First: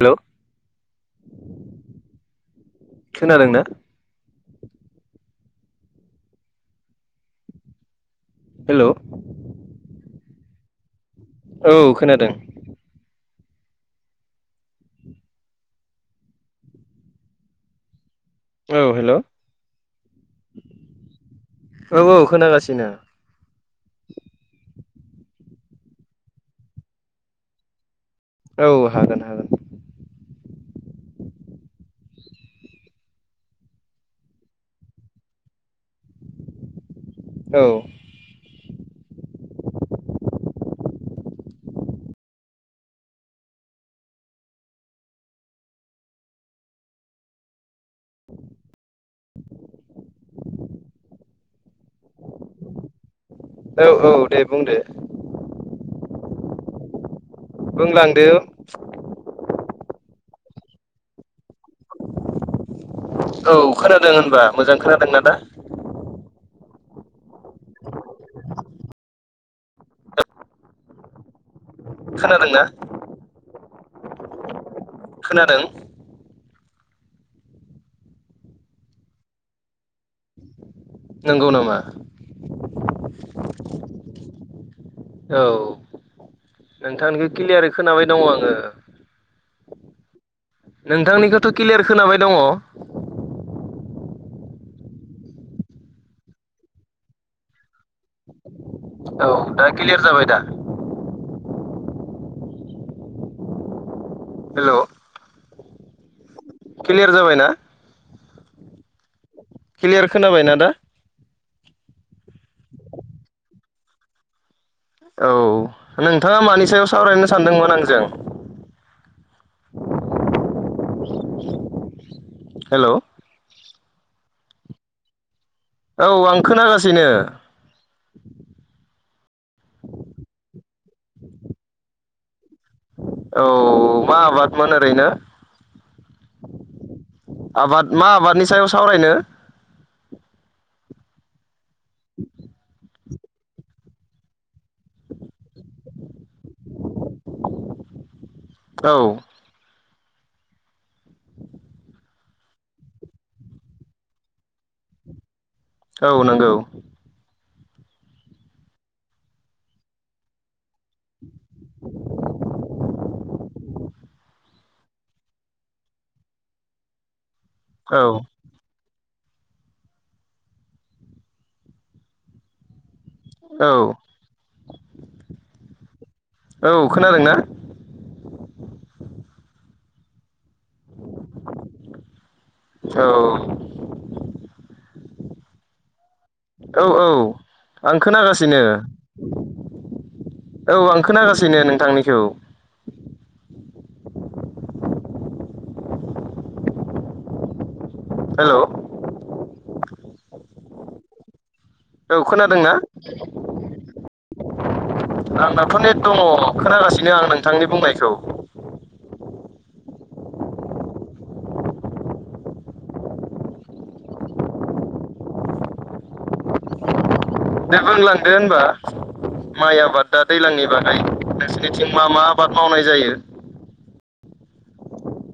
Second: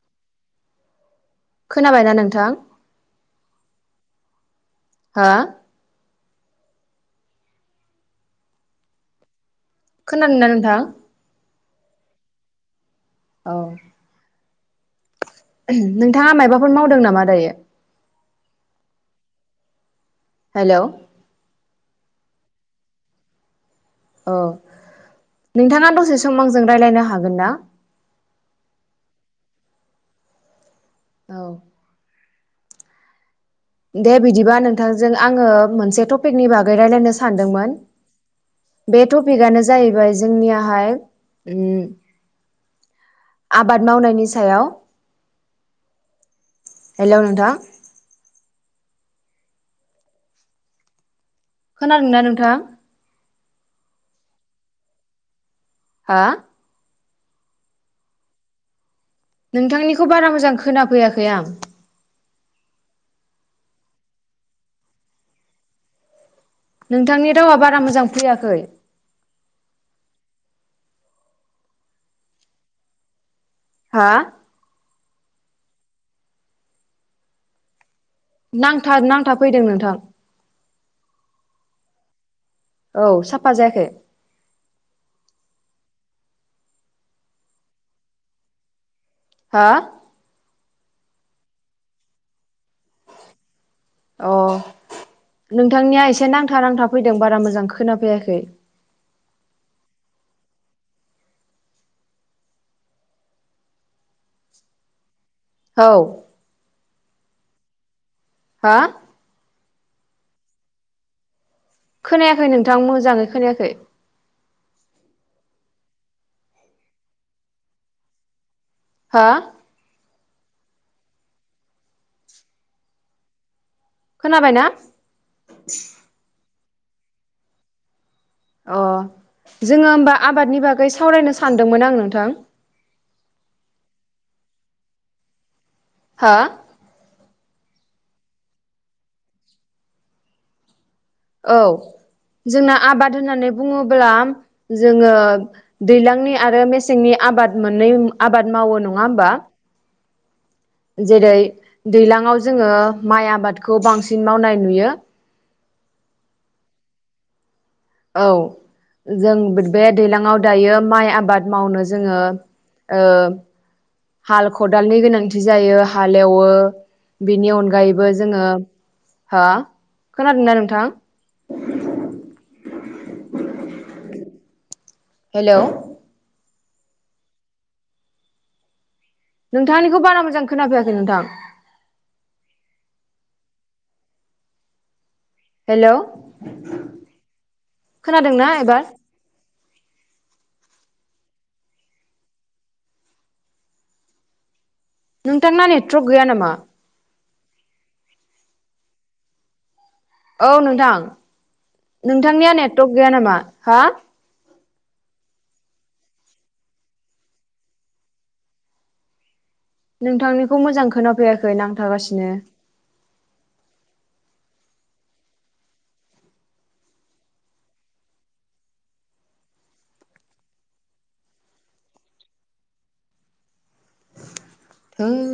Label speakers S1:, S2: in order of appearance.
S1: Hello
S2: खोनाबायना नोंथां?
S1: खोनादों ना?
S2: हो?
S1: हेलौ।
S2: खोनादोंना नोंथां?
S1: औ खोनादों।
S2: औ। [unintelligible] नोंथाङा मायबाफोर मावदों नामा दायो?
S1: औ हेलौ।
S2: हेलौ।
S1: औ औ खोनागासिनो।
S2: औ नोंथाङा दसे सम आंजों रायज्लायनो हागोन ना?
S1: औ हागोन हागोन।
S2: औ। दे बिदिबा नोंथांजों आङो मोनसे टपिकनि बागै रायलायनो
S1: औ
S2: सानदोंमोन। बे टपिकआनो जाहैबाय जोंनियाहाय उम आबाद मावनायनि सायाव हेल' नोंथां? खोनादोंना नोंथां?
S1: औ औ दे बुंदो।
S2: हा?
S1: बुंलांदो।
S2: नोंथांनिखौ बारा मोजां खोनाफैयाखै आं।
S1: औ खोनादों होनबा मोजां खोनादोंना दा?
S2: नोंथांनि रावा बारा मोजां फैयाखै।
S1: खोनादों ना?
S2: हा?
S1: खोनादों?
S2: नांथा नांथा फैदों नोंथां।
S1: नंगौ नामा?
S2: औ साफा जायाखै।
S1: औ नोंथांनिखौ क्लियारै खोनाबाय दङ' आङो।
S2: हो?
S1: नोंथांनिखौथ' क्लियार खोनाबाय दङ'।
S2: अ नोंथांनिया एसे नांथा नांथा फैदों बारा मोजां खोनाफैयाखै।
S1: औ दा क्लियार जाबाय दा? हेलौ।
S2: औ।
S1: क्लियार जाबायना?
S2: हा?
S1: क्लियार खोनाबाय ना दा?
S2: खोनायाखै नोंथां मोजाङै खोनायाखै।
S1: औ नोंथाङा मानि सायाव सावरायनो सानदोंमोन आंजों?
S2: हा?
S1: हेलौ।
S2: खोनाबाय ना?
S1: औ आं खोनागासिनो।
S2: अ जोङो होमबा आबादनि बागै सावरायनो सानदोंमोन आं नोंथां।
S1: औ मा आबादमोन ओरैनो?
S2: हो?
S1: आबाद मा आबादनि सायाव सावरायनो?
S2: औ जोंना आबाद होननानै बुङोब्ला जोङो दैज्लांनि आरो मेसेंनि आबाद मोननै आबाद मावो नङा
S1: औ
S2: होमबा? जेरै दैज्लाङाव जोङो माइ आबादखौ बांसिन मावनाय नुयो।
S1: औ नंगौ
S2: औ जों बे दैलाङाव दायो माइ आबाद मावनो जोङो ओ हाल खदालनि गोनांथि जायो हाल एवो बेनि अन
S1: औ
S2: अगायैबो जोङो हा खोनादोंनाा नोंथां?
S1: औ
S2: हेल'
S1: औ खोनादों ना?
S2: नोंथांनिखौ बारा मोजां खोनाफैयाखै नोंथां।
S1: औ
S2: हेलौ
S1: औ औ आं
S2: खोनादोंना
S1: खोनागासिनो।
S2: एबार
S1: औ आं खोनागासिनो नोंथांनिखौ।
S2: नोंथांना नेटवर्क गैया नामा?
S1: हेलौ
S2: औ नोंथां
S1: औ
S2: नोंथांनिया
S1: खोनादोंना
S2: नेटवर्क गैया नामा हा?
S1: आंनाथ' नेट दङ खोनागासिनो आं नोंथांनि बुंनायखौ।
S2: नोंथांनिखौ मोजां खोनाफैाखै नांथागासिनो।
S1: दे बुंलांदो होनबा माइ आबाद दा दैज्लांनि बागै नोंसिोरनिथिं मा मा आबाद मावनाय जायो?
S2: [unintelligible]